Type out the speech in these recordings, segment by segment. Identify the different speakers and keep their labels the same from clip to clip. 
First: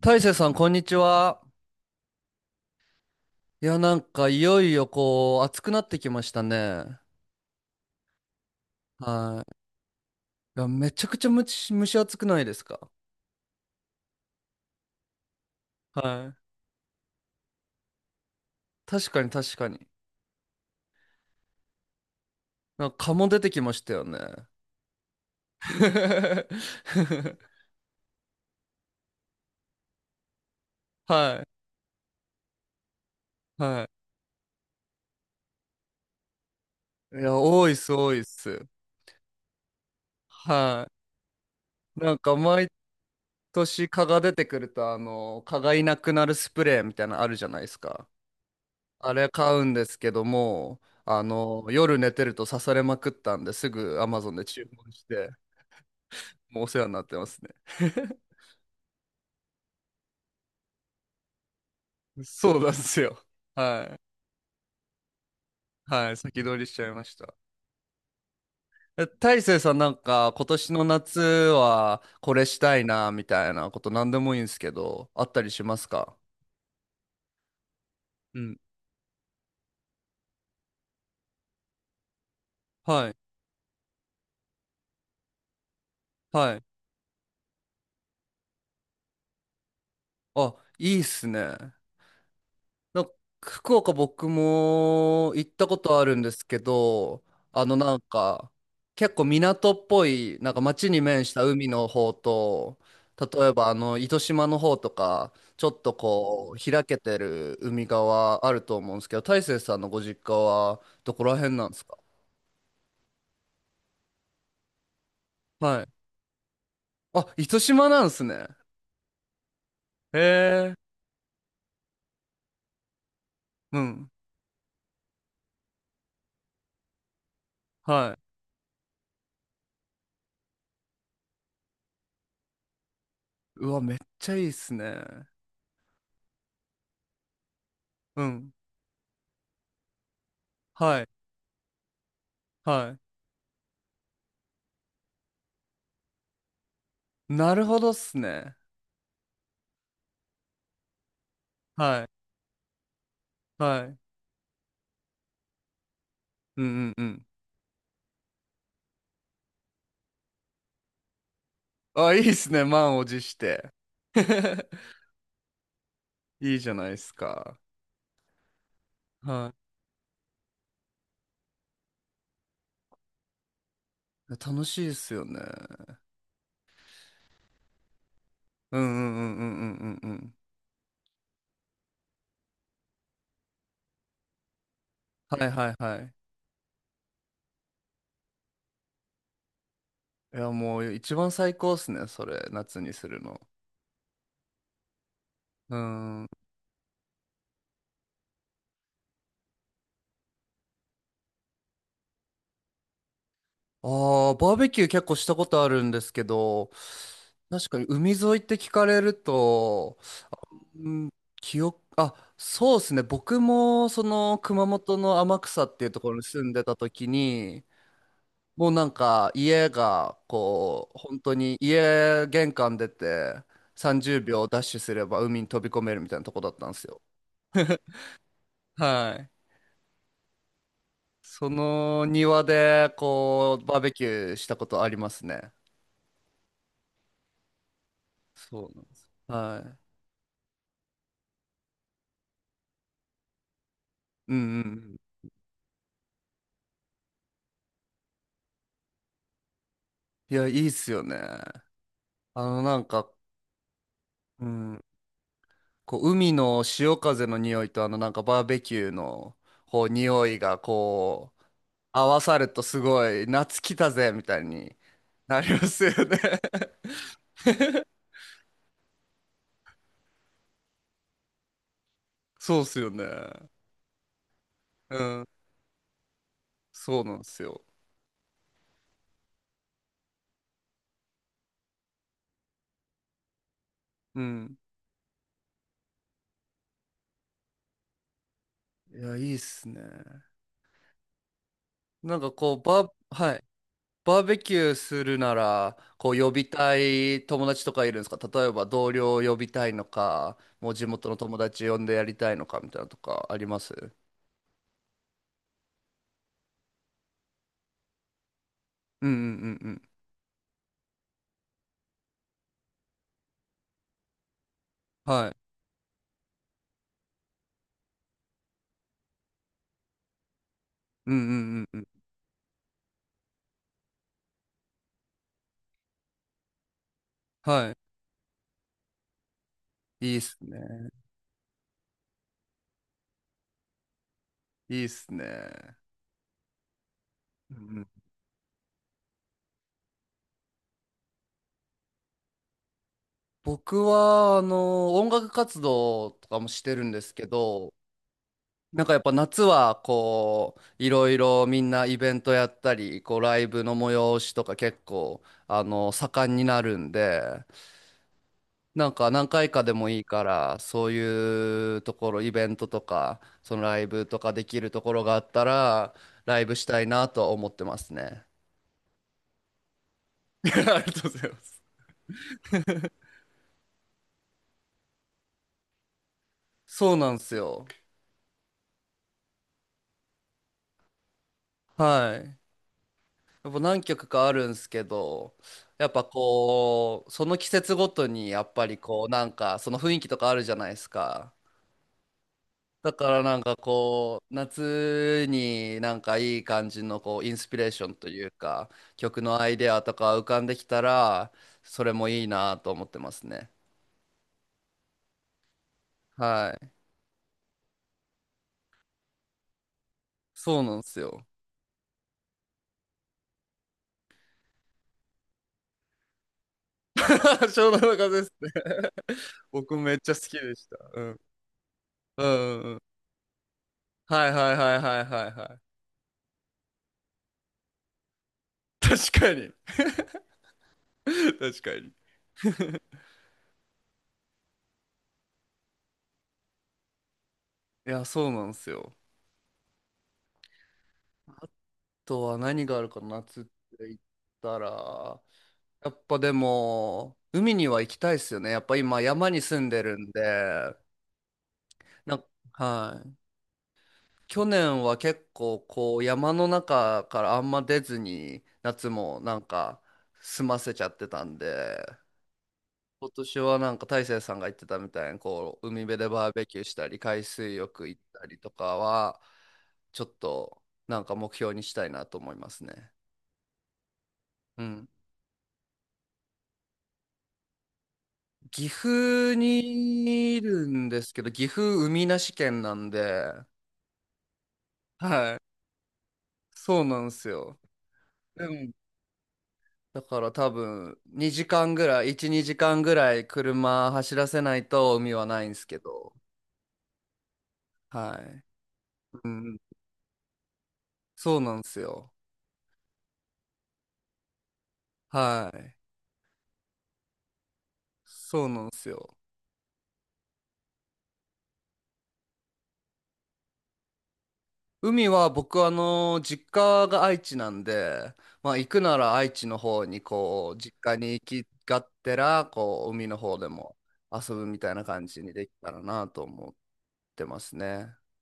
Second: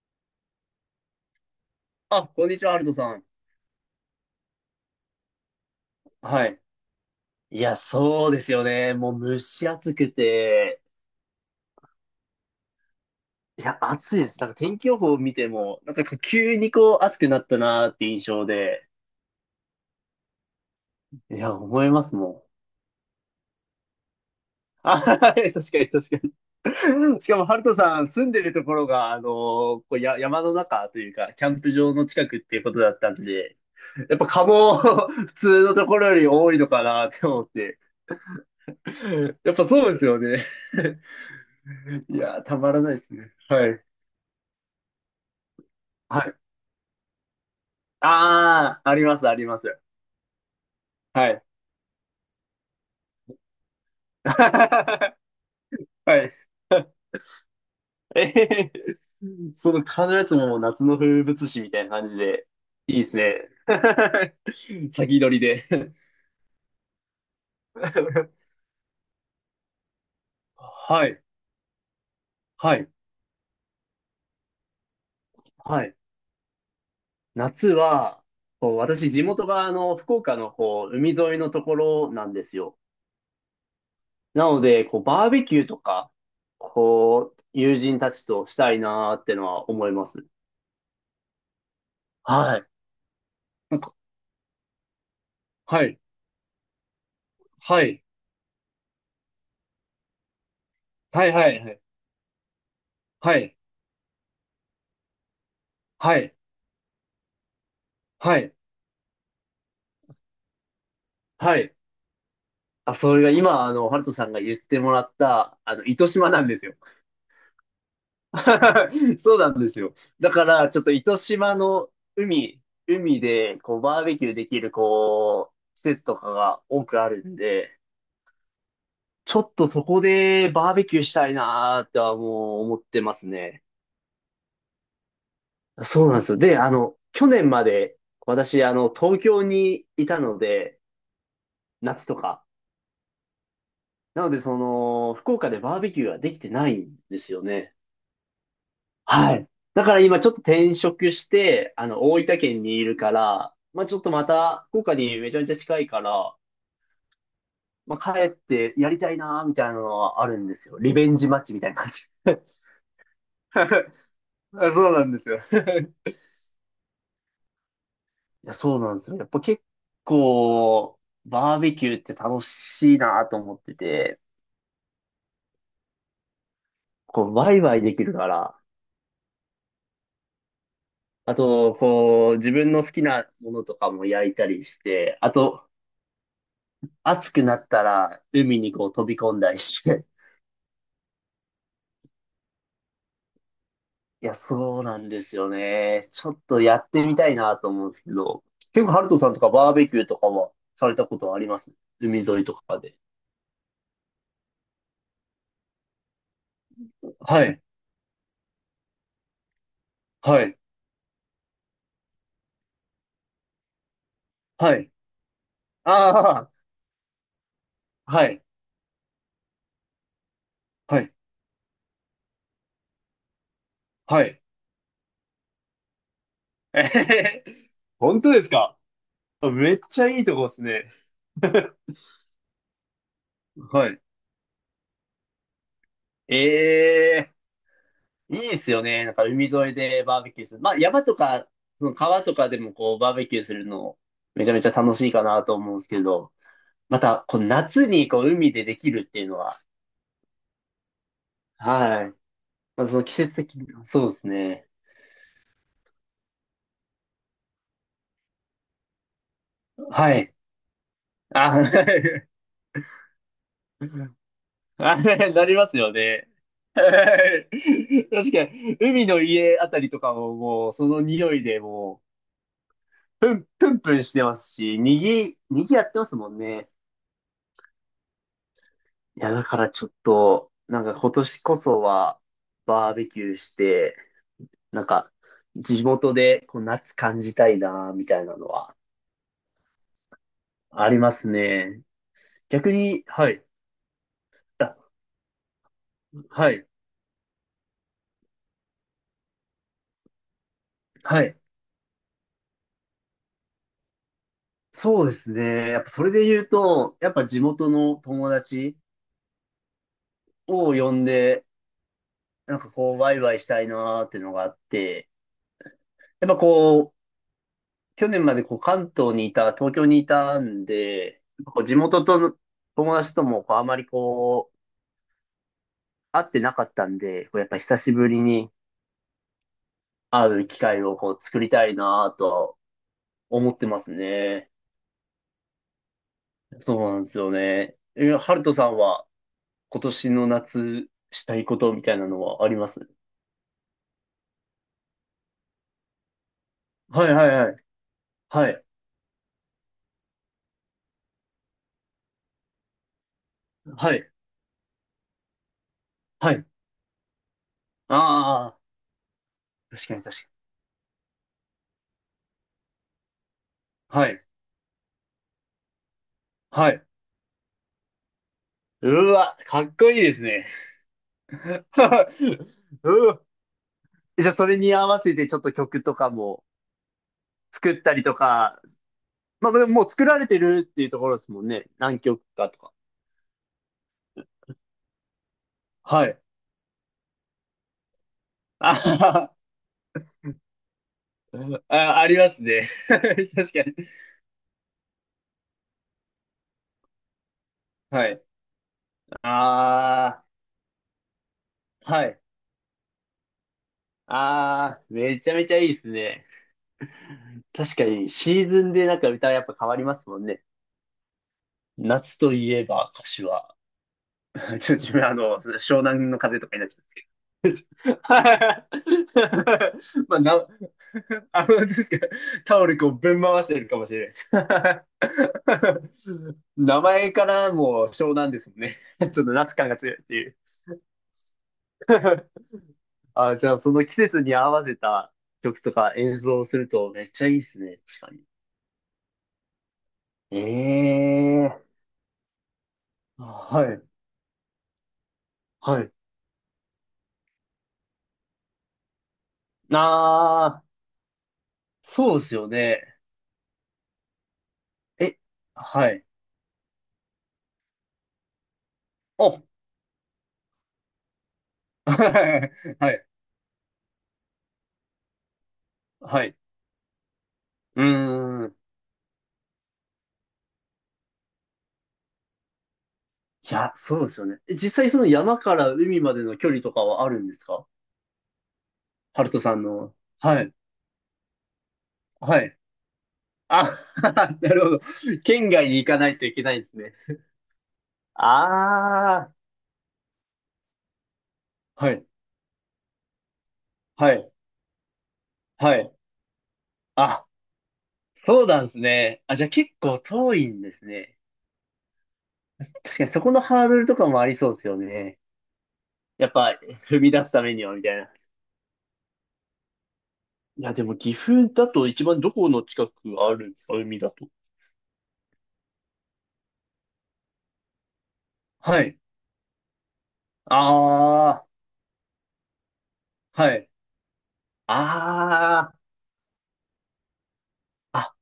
Speaker 1: 大成さん、こんにちは。
Speaker 2: あ、こんにちは、アルトさん。
Speaker 1: いや、なんか、いよいよ、こう、暑くなってきました
Speaker 2: はい。
Speaker 1: ね。
Speaker 2: いや、そうですよね。もう蒸
Speaker 1: は
Speaker 2: し暑く
Speaker 1: い。いや、
Speaker 2: て、
Speaker 1: めちゃくちゃむち蒸し暑くないですか？
Speaker 2: いや、暑いです。なんか天気予報を見ても、なん
Speaker 1: は
Speaker 2: か
Speaker 1: い。
Speaker 2: 急にこう暑くなったなーって印象で、
Speaker 1: 確かに、確かに。
Speaker 2: いや、思いますもん。
Speaker 1: なんか、蚊も出てきましたよね。
Speaker 2: あ、はい、確かに、確かに。しか も、ハルトさん住んでるところが、こうや、山の中というか、
Speaker 1: は
Speaker 2: キ
Speaker 1: い。
Speaker 2: ャンプ場の近くっていうことだったんで、
Speaker 1: は
Speaker 2: やっぱ蚊も 普通のところより多いのかなっ
Speaker 1: い。い
Speaker 2: て
Speaker 1: や、
Speaker 2: 思っ
Speaker 1: 多いっ
Speaker 2: て。
Speaker 1: す、多いっす。
Speaker 2: やっぱそうですよね。
Speaker 1: はい。な
Speaker 2: い
Speaker 1: んか、
Speaker 2: や、た
Speaker 1: 毎
Speaker 2: まらないですね。はい。
Speaker 1: 年蚊が出てくると、あの、蚊がいなく
Speaker 2: は
Speaker 1: な
Speaker 2: い。
Speaker 1: るスプレーみたいなのあるじゃないですか。
Speaker 2: ああ、あり
Speaker 1: あ
Speaker 2: ます、
Speaker 1: れ
Speaker 2: ありま
Speaker 1: 買うん
Speaker 2: す。
Speaker 1: ですけども、あ
Speaker 2: はい。
Speaker 1: の、夜寝てると刺されまくったんですぐ Amazon で注文し
Speaker 2: は
Speaker 1: て、
Speaker 2: い。
Speaker 1: もうお世話になっ てますね。
Speaker 2: えへへ、その風のやつももう夏の風物詩みたいな感じで、
Speaker 1: そうなんです
Speaker 2: いいです
Speaker 1: よ。
Speaker 2: ね。
Speaker 1: はい。
Speaker 2: 先取りで。
Speaker 1: はい。先取りしちゃいました。え、大成さんなんか今年の
Speaker 2: は
Speaker 1: 夏
Speaker 2: い、
Speaker 1: はこれし
Speaker 2: は
Speaker 1: たい
Speaker 2: い、
Speaker 1: なみたいなこと何でもいいんですけど、あったりしま
Speaker 2: は
Speaker 1: す
Speaker 2: い。
Speaker 1: か？
Speaker 2: 夏は、
Speaker 1: うん。
Speaker 2: こう私、地元があの福岡のこう海沿いのところなんですよ。
Speaker 1: はい。
Speaker 2: なので、こうバーベキューとか、
Speaker 1: はい。
Speaker 2: こう、友人たちとしたいなーってのは思います。
Speaker 1: あ、いいっすね。
Speaker 2: はい。
Speaker 1: なんか福
Speaker 2: なん
Speaker 1: 岡
Speaker 2: か、
Speaker 1: 僕も行ったこ
Speaker 2: は
Speaker 1: と
Speaker 2: い、
Speaker 1: あるんですけど、あの
Speaker 2: は
Speaker 1: なん
Speaker 2: い。
Speaker 1: か結構港っぽい、なんか街に面
Speaker 2: は
Speaker 1: し
Speaker 2: い、
Speaker 1: た
Speaker 2: はい、
Speaker 1: 海
Speaker 2: はい。
Speaker 1: の方と、
Speaker 2: は
Speaker 1: 例え
Speaker 2: い。
Speaker 1: ばあの糸島の方とか、ちょっと
Speaker 2: はい。
Speaker 1: こう開けてる海
Speaker 2: は
Speaker 1: 側あ
Speaker 2: い。
Speaker 1: ると思うんですけど、大成さんのご実家はどこら辺
Speaker 2: は
Speaker 1: なん
Speaker 2: い。
Speaker 1: ですか？
Speaker 2: あ、それが今、あの、ハルトさんが言ってもらった、あ
Speaker 1: は
Speaker 2: の、
Speaker 1: い。
Speaker 2: 糸島なんですよ。
Speaker 1: あ、糸島なんですね。
Speaker 2: そうなんですよ。だから、
Speaker 1: へ
Speaker 2: ちょっ
Speaker 1: え。
Speaker 2: と糸島の海、海で、
Speaker 1: う
Speaker 2: こう、バー
Speaker 1: ん。
Speaker 2: ベキューできる、こう、施設とかが多くあるんで、
Speaker 1: はい。
Speaker 2: ちょっとそこでバーベキューしたいなーってはもう思ってますね。
Speaker 1: うわ、めっちゃいいっすね。
Speaker 2: そうなんですよ。で、あの、去年まで、
Speaker 1: うん。
Speaker 2: 私、あの、東京にいたので、
Speaker 1: はい。
Speaker 2: 夏とか。
Speaker 1: は
Speaker 2: なので、その、福岡でバーベキューができてないんです
Speaker 1: い。
Speaker 2: よ
Speaker 1: なる
Speaker 2: ね。
Speaker 1: ほどっすね。
Speaker 2: はい。い。だから今ちょっと転職して、あの、
Speaker 1: はい。
Speaker 2: 大分県にいるから、
Speaker 1: は
Speaker 2: まあちょ
Speaker 1: い。
Speaker 2: っとまた、福岡にめちゃめちゃ近いから、
Speaker 1: うんうんうん。
Speaker 2: まあ帰ってやりたいなーみたいなのはあるんですよ。リベンジマッチみたいな感じ。
Speaker 1: あ、いいっすね。満を持して。
Speaker 2: あ、そうなんですよ。
Speaker 1: いいじゃないですか。
Speaker 2: いや、そうなんですよ。やっぱ
Speaker 1: は
Speaker 2: 結構、バーベキューって楽しいなと思ってて、
Speaker 1: い。楽しいですよね。
Speaker 2: こう、ワイワイできるから、
Speaker 1: うんうんうんうんうんうんうん。
Speaker 2: あと、こう、自分の好きなものとかも焼いたりして、あ
Speaker 1: はい
Speaker 2: と、
Speaker 1: はいはい。
Speaker 2: 暑くなったら海にこう飛び込んだりして。
Speaker 1: いや、もう一番最高っすね。それ、夏にするの。
Speaker 2: いや、そうなんですよ
Speaker 1: う
Speaker 2: ね。ち
Speaker 1: ん。
Speaker 2: ょっとやってみたいなと思うんですけど、結構ハルトさんとかバーベキューとかはされたことはあります？海沿いとかで。
Speaker 1: ああ、バーベキュー結構したことあるんですけど、
Speaker 2: はい、
Speaker 1: 確かに海沿いって聞かれると、
Speaker 2: はい、
Speaker 1: うん、あ、そうですね。僕もその熊
Speaker 2: はい。
Speaker 1: 本の天草っていうところに住
Speaker 2: あ
Speaker 1: んでた時に、
Speaker 2: あ、はい、
Speaker 1: もうなんか家がこう
Speaker 2: はい、
Speaker 1: 本当に家玄関出て30
Speaker 2: はい。
Speaker 1: 秒ダッシュすれば海に飛び込めるみたいなとこだったん で
Speaker 2: え
Speaker 1: す
Speaker 2: へ
Speaker 1: よ。
Speaker 2: へへ。本当ですか？
Speaker 1: はい。
Speaker 2: めっちゃいいとこですね。
Speaker 1: その庭でこうバー
Speaker 2: は
Speaker 1: ベ
Speaker 2: い。
Speaker 1: キューしたことありますね。
Speaker 2: ええ、いいで
Speaker 1: そ
Speaker 2: す
Speaker 1: うな
Speaker 2: よ
Speaker 1: んで
Speaker 2: ね。
Speaker 1: す。
Speaker 2: なんか海
Speaker 1: は
Speaker 2: 沿い
Speaker 1: い。
Speaker 2: でバーベキューする。まあ山とか、その川とかでもこうバーベキューするの
Speaker 1: うんう
Speaker 2: めちゃ
Speaker 1: ん
Speaker 2: め
Speaker 1: う
Speaker 2: ちゃ楽
Speaker 1: ん。
Speaker 2: しいかなと思うんですけど、またこう夏にこう海でできるっていうのは、
Speaker 1: いや、いいっすよね。
Speaker 2: はい。
Speaker 1: あのな
Speaker 2: ま
Speaker 1: ん
Speaker 2: あ、その
Speaker 1: か、
Speaker 2: 季節的な、そうです
Speaker 1: う
Speaker 2: ね。
Speaker 1: ん、こう海の潮風の匂いとあのなんかバーベキューのこう
Speaker 2: は
Speaker 1: 匂
Speaker 2: い。
Speaker 1: いが
Speaker 2: あ、は
Speaker 1: 合わ
Speaker 2: い。
Speaker 1: さるとすごい、夏来たぜみたいに
Speaker 2: あ、
Speaker 1: な
Speaker 2: な
Speaker 1: り
Speaker 2: り
Speaker 1: ま
Speaker 2: ます
Speaker 1: すよ
Speaker 2: よ
Speaker 1: ね？
Speaker 2: ね。は い。確かに、海の家あたりとかももうその匂いでもう、
Speaker 1: そうっすよね。
Speaker 2: プンプンしてますし、に
Speaker 1: うん。
Speaker 2: ぎ、にぎやってますもんね。
Speaker 1: そうなんですよ。
Speaker 2: いや、だからちょっと、なんか今年こそは、バーベキューして、
Speaker 1: うん。
Speaker 2: なんか、地元でこう夏感じたいな、みたいなのは、
Speaker 1: いや、いいっすね。
Speaker 2: ありますね。
Speaker 1: なんかこう、
Speaker 2: 逆に、は
Speaker 1: は
Speaker 2: い、
Speaker 1: い。バーベキュ
Speaker 2: あ、
Speaker 1: ーするなら、こう、呼び
Speaker 2: はい、
Speaker 1: たい友達とかいるんですか？例えば同僚を呼びたいのか、もう地元の
Speaker 2: はい。
Speaker 1: 友達呼んでやりたいのかみたいなのとかあります？
Speaker 2: そうですね。やっぱそれで言うと、やっぱ地元の友達
Speaker 1: うんうんうんうん。
Speaker 2: を呼んで、なんかこう、ワイワイしたいなーってのがあって、
Speaker 1: はい。
Speaker 2: やっぱこう、去年までこう関東にいた、東京にいたん
Speaker 1: うん
Speaker 2: で、
Speaker 1: う
Speaker 2: やっぱこう
Speaker 1: ん
Speaker 2: 地
Speaker 1: うんうん。
Speaker 2: 元との友達ともこうあまりこう、会ってなかったんで、こうやっぱ
Speaker 1: は
Speaker 2: 久しぶりに
Speaker 1: い。いいっ
Speaker 2: 会
Speaker 1: す
Speaker 2: う機会
Speaker 1: ね。
Speaker 2: をこう作りたいなぁと思ってますね。
Speaker 1: いいっすね。
Speaker 2: そうなんですよ
Speaker 1: う
Speaker 2: ね。
Speaker 1: んうん。
Speaker 2: え、ハルトさんは今年の夏したいことみたいなのはあります？
Speaker 1: 僕は、あの、音楽活動とかもしてるんで
Speaker 2: はい、
Speaker 1: す
Speaker 2: は
Speaker 1: け
Speaker 2: い、はい。
Speaker 1: ど、
Speaker 2: はい。
Speaker 1: なんかやっぱ夏は、こう、いろいろみんなイベントやったり、こう、ライブの
Speaker 2: はい。
Speaker 1: 催しとか結構、あの、盛
Speaker 2: は
Speaker 1: ん
Speaker 2: い。
Speaker 1: になるんで、
Speaker 2: ああ、
Speaker 1: なんか何回かで
Speaker 2: 確
Speaker 1: も
Speaker 2: か
Speaker 1: い
Speaker 2: に、
Speaker 1: い
Speaker 2: 確
Speaker 1: から、そういうところ、イベントとか、そのライ
Speaker 2: か
Speaker 1: ブ
Speaker 2: に。は
Speaker 1: と
Speaker 2: い。
Speaker 1: かできるところがあったら、ライブし
Speaker 2: は
Speaker 1: たい
Speaker 2: い。
Speaker 1: なとは思ってますね。
Speaker 2: うわ、かっこいいです ね。
Speaker 1: ありがとうございます。
Speaker 2: うわ、じゃあそれに合わせてちょっと曲とかも
Speaker 1: そうなんですよ。
Speaker 2: 作ったりとか、まあ、でももう作られてるっていうところですもんね。何
Speaker 1: は
Speaker 2: 曲
Speaker 1: い。
Speaker 2: かとか。
Speaker 1: やっぱ何曲かあるんすけど、やっぱ
Speaker 2: はい。
Speaker 1: こう、その季節ごとにやっぱ
Speaker 2: あ
Speaker 1: りこう、なん
Speaker 2: は、
Speaker 1: かその雰囲気とかあるじゃないですか。
Speaker 2: はあ、ありますね。
Speaker 1: だから
Speaker 2: 確
Speaker 1: なん
Speaker 2: か
Speaker 1: か
Speaker 2: に。
Speaker 1: こう、夏になんかいい感じのこう、インスピレーションと
Speaker 2: はい。
Speaker 1: いうか、曲のアイデアとか
Speaker 2: あ
Speaker 1: 浮かんできたら、それ
Speaker 2: あ、は
Speaker 1: も
Speaker 2: い。
Speaker 1: いいなと思ってますね。
Speaker 2: ああ、めちゃめちゃいいですね。
Speaker 1: はい。
Speaker 2: 確かに、シーズンでなんか歌やっぱ変わりますもんね。
Speaker 1: そうなんですよ。
Speaker 2: 夏といえば歌詞は。ちょっと自分、あの、湘南の風とかになっちゃうん です
Speaker 1: 湘南
Speaker 2: け
Speaker 1: 乃
Speaker 2: ど。
Speaker 1: 風ですね。僕めっ ちゃ
Speaker 2: ま
Speaker 1: 好
Speaker 2: あ、
Speaker 1: き
Speaker 2: な、
Speaker 1: でした。うん。
Speaker 2: あの、ですか、
Speaker 1: う
Speaker 2: タ
Speaker 1: ん
Speaker 2: オ
Speaker 1: うんう
Speaker 2: ル
Speaker 1: ん。
Speaker 2: こうぶん回してるかもしれ
Speaker 1: はい
Speaker 2: ない
Speaker 1: はいは
Speaker 2: で
Speaker 1: いはいは
Speaker 2: す。
Speaker 1: いはい。
Speaker 2: 名前からもう湘南ですもんね。ち
Speaker 1: 確
Speaker 2: ょっと
Speaker 1: かに。
Speaker 2: 夏感が強いっていう。
Speaker 1: 確かに。
Speaker 2: あ、じゃあその季節に合わせた曲とか演奏をするとめっちゃいいですね、
Speaker 1: いや、
Speaker 2: 確かに。
Speaker 1: そうなんですよ。
Speaker 2: え
Speaker 1: あ
Speaker 2: え
Speaker 1: とは何があるかな、
Speaker 2: ー、
Speaker 1: 夏って
Speaker 2: はい、
Speaker 1: 言ったら、
Speaker 2: はい。
Speaker 1: やっぱでも、海には行きたいですよね。やっぱ今、山に住んでるんで、
Speaker 2: ああ、そ
Speaker 1: な
Speaker 2: うで
Speaker 1: ん
Speaker 2: すよ
Speaker 1: か、
Speaker 2: ね。
Speaker 1: はい。去年は
Speaker 2: え、
Speaker 1: 結構、
Speaker 2: は
Speaker 1: こう、
Speaker 2: い。
Speaker 1: 山の中からあんま出ずに、夏もな
Speaker 2: あ、
Speaker 1: んか、済ませちゃってたんで、
Speaker 2: はい。はい。
Speaker 1: 今年はなんか、大成さんが言ってたみたいに、こう、海辺で
Speaker 2: は
Speaker 1: バー
Speaker 2: い。
Speaker 1: ベキューしたり、海水
Speaker 2: う
Speaker 1: 浴行ったり
Speaker 2: ー
Speaker 1: と
Speaker 2: ん。
Speaker 1: かは、ちょっと、なんか目標にしたいなと思いますね。
Speaker 2: いや、そうですよね。え、
Speaker 1: う
Speaker 2: 実
Speaker 1: ん。
Speaker 2: 際その山から海までの距離とかはあるんですか？
Speaker 1: 岐
Speaker 2: ハル
Speaker 1: 阜
Speaker 2: トさんの。
Speaker 1: にい
Speaker 2: はい。
Speaker 1: るんですけど、岐阜海なし
Speaker 2: はい。
Speaker 1: 県なんで、
Speaker 2: あ、なるほど。
Speaker 1: はい。
Speaker 2: 県外に行かないといけないんです
Speaker 1: そう
Speaker 2: ね。
Speaker 1: なんですよ。でも
Speaker 2: ああ。
Speaker 1: だから多分、2時間ぐ
Speaker 2: は
Speaker 1: ら
Speaker 2: い。
Speaker 1: い、1、2時間ぐらい車
Speaker 2: は
Speaker 1: 走ら
Speaker 2: い。
Speaker 1: せないと海はないんです
Speaker 2: は
Speaker 1: け
Speaker 2: い。
Speaker 1: ど、
Speaker 2: あ、
Speaker 1: は
Speaker 2: そ
Speaker 1: い。
Speaker 2: うなんですね。
Speaker 1: う
Speaker 2: あ、じゃあ
Speaker 1: ん。
Speaker 2: 結構遠いんですね。
Speaker 1: そうなんですよ。
Speaker 2: 確かにそこのハードルとかもありそうですよね。
Speaker 1: はい。
Speaker 2: やっぱ踏み出すためにはみたいな。
Speaker 1: そうなんですよ。
Speaker 2: いや、でも岐阜だと一番どこの近くあるんですか？海だと。
Speaker 1: 海は僕あの実家が愛知なんで、まあ行く
Speaker 2: は
Speaker 1: な
Speaker 2: い。
Speaker 1: ら愛知の方にこう実家に行
Speaker 2: あ
Speaker 1: き
Speaker 2: あ、
Speaker 1: がってらこう海の方で
Speaker 2: はい。
Speaker 1: も遊ぶみたいな感じにできた
Speaker 2: あ
Speaker 1: らなと思ってますね。
Speaker 2: あ、あ、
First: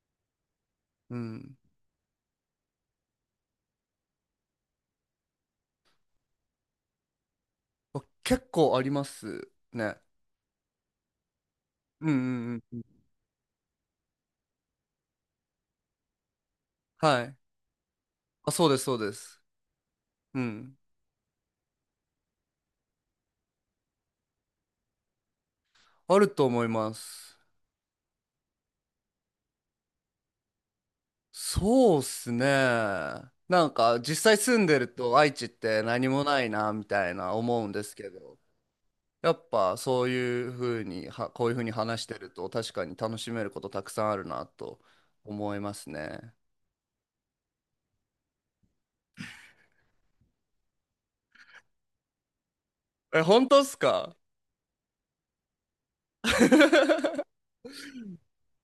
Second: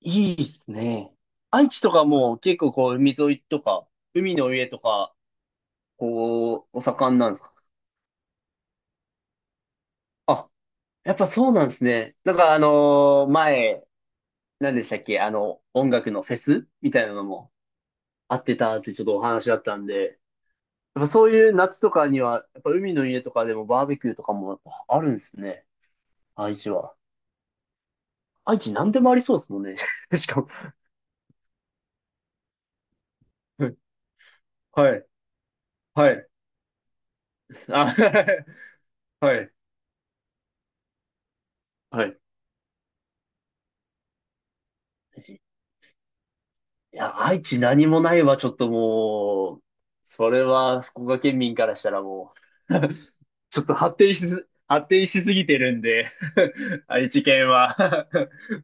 Speaker 2: いいっすね。
Speaker 1: うん。
Speaker 2: 愛知とかもう結構こう海沿いとか、海の上とか、こう、お盛んなんですか？
Speaker 1: あ結構ありますね。
Speaker 2: あ、やっぱそうなんです
Speaker 1: うんう
Speaker 2: ね。なんかあ
Speaker 1: んうんうん。
Speaker 2: のー前、何でしたっけ、あの、音楽のフェスみたいな
Speaker 1: は
Speaker 2: の
Speaker 1: い。
Speaker 2: もあっ
Speaker 1: あ、
Speaker 2: て
Speaker 1: そうで
Speaker 2: たっ
Speaker 1: す
Speaker 2: て
Speaker 1: そう
Speaker 2: ちょっ
Speaker 1: で
Speaker 2: とお
Speaker 1: す。
Speaker 2: 話だったんで、
Speaker 1: うん。
Speaker 2: やっぱそういう夏とかには、やっぱ海の家とかでもバーベキューとかもやっぱあるんですね。
Speaker 1: あると
Speaker 2: 愛
Speaker 1: 思い
Speaker 2: 知
Speaker 1: ま
Speaker 2: は。
Speaker 1: す。
Speaker 2: 愛知何でもありそうですもんね。しかも。
Speaker 1: そうっすね。なんか実際住んでる
Speaker 2: はい。
Speaker 1: と愛知って何
Speaker 2: は
Speaker 1: も
Speaker 2: い。
Speaker 1: ないなみたいな思うんで
Speaker 2: あ、
Speaker 1: すけど。や
Speaker 2: は
Speaker 1: っ
Speaker 2: い。
Speaker 1: ぱそういうふうにはこういうふうに話
Speaker 2: は
Speaker 1: して
Speaker 2: い。
Speaker 1: ると確かに楽しめることたくさんあるなと思いますね。
Speaker 2: いや、愛知何もないわ、ちょっともう、それは福岡県民からしたらもう、
Speaker 1: え、本
Speaker 2: ち
Speaker 1: 当
Speaker 2: ょ
Speaker 1: っ
Speaker 2: っと
Speaker 1: す
Speaker 2: 発展
Speaker 1: か？
Speaker 2: しす、発展しすぎてるんで 愛知 県は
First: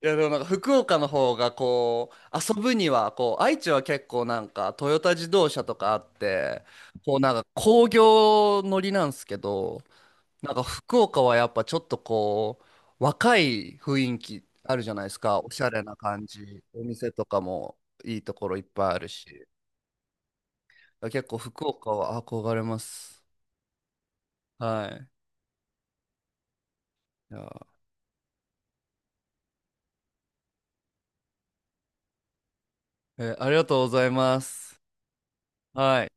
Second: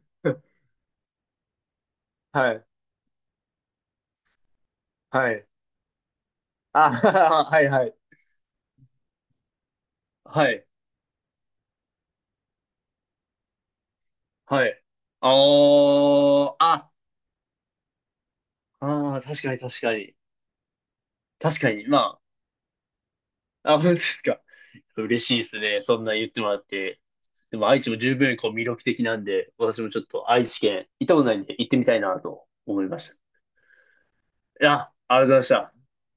Speaker 1: いやでもなんか 福岡の方がこう
Speaker 2: は
Speaker 1: 遊
Speaker 2: い。
Speaker 1: ぶにはこう愛知は結構なんかトヨタ自
Speaker 2: は
Speaker 1: 動
Speaker 2: い。
Speaker 1: 車とかあって
Speaker 2: あ、
Speaker 1: こうなんか
Speaker 2: はい、は
Speaker 1: 工
Speaker 2: い。
Speaker 1: 業乗りなんですけど
Speaker 2: は
Speaker 1: なんか
Speaker 2: い、
Speaker 1: 福岡はやっぱちょっとこう若い雰囲気
Speaker 2: は
Speaker 1: あ
Speaker 2: い。
Speaker 1: るじゃないです
Speaker 2: あ
Speaker 1: かおしゃれな感
Speaker 2: ー、
Speaker 1: じお
Speaker 2: あ、
Speaker 1: 店とかもいいところいっぱいある
Speaker 2: あー、確
Speaker 1: し。
Speaker 2: かに、確かに。
Speaker 1: 結構
Speaker 2: 確
Speaker 1: 福
Speaker 2: かに。
Speaker 1: 岡
Speaker 2: ま
Speaker 1: は
Speaker 2: あ、
Speaker 1: 憧れます。
Speaker 2: あ、本当ですか。
Speaker 1: はい。
Speaker 2: 嬉しいですね。そんな言ってもらって。
Speaker 1: いや
Speaker 2: で
Speaker 1: ー、
Speaker 2: も愛知も十分こう魅力的なんで、私もちょっと愛知県行ったことないんで行ってみたいなと思いまし
Speaker 1: ありがとうございま
Speaker 2: た。い
Speaker 1: す。
Speaker 2: や、ありがとうございました。
Speaker 1: はい。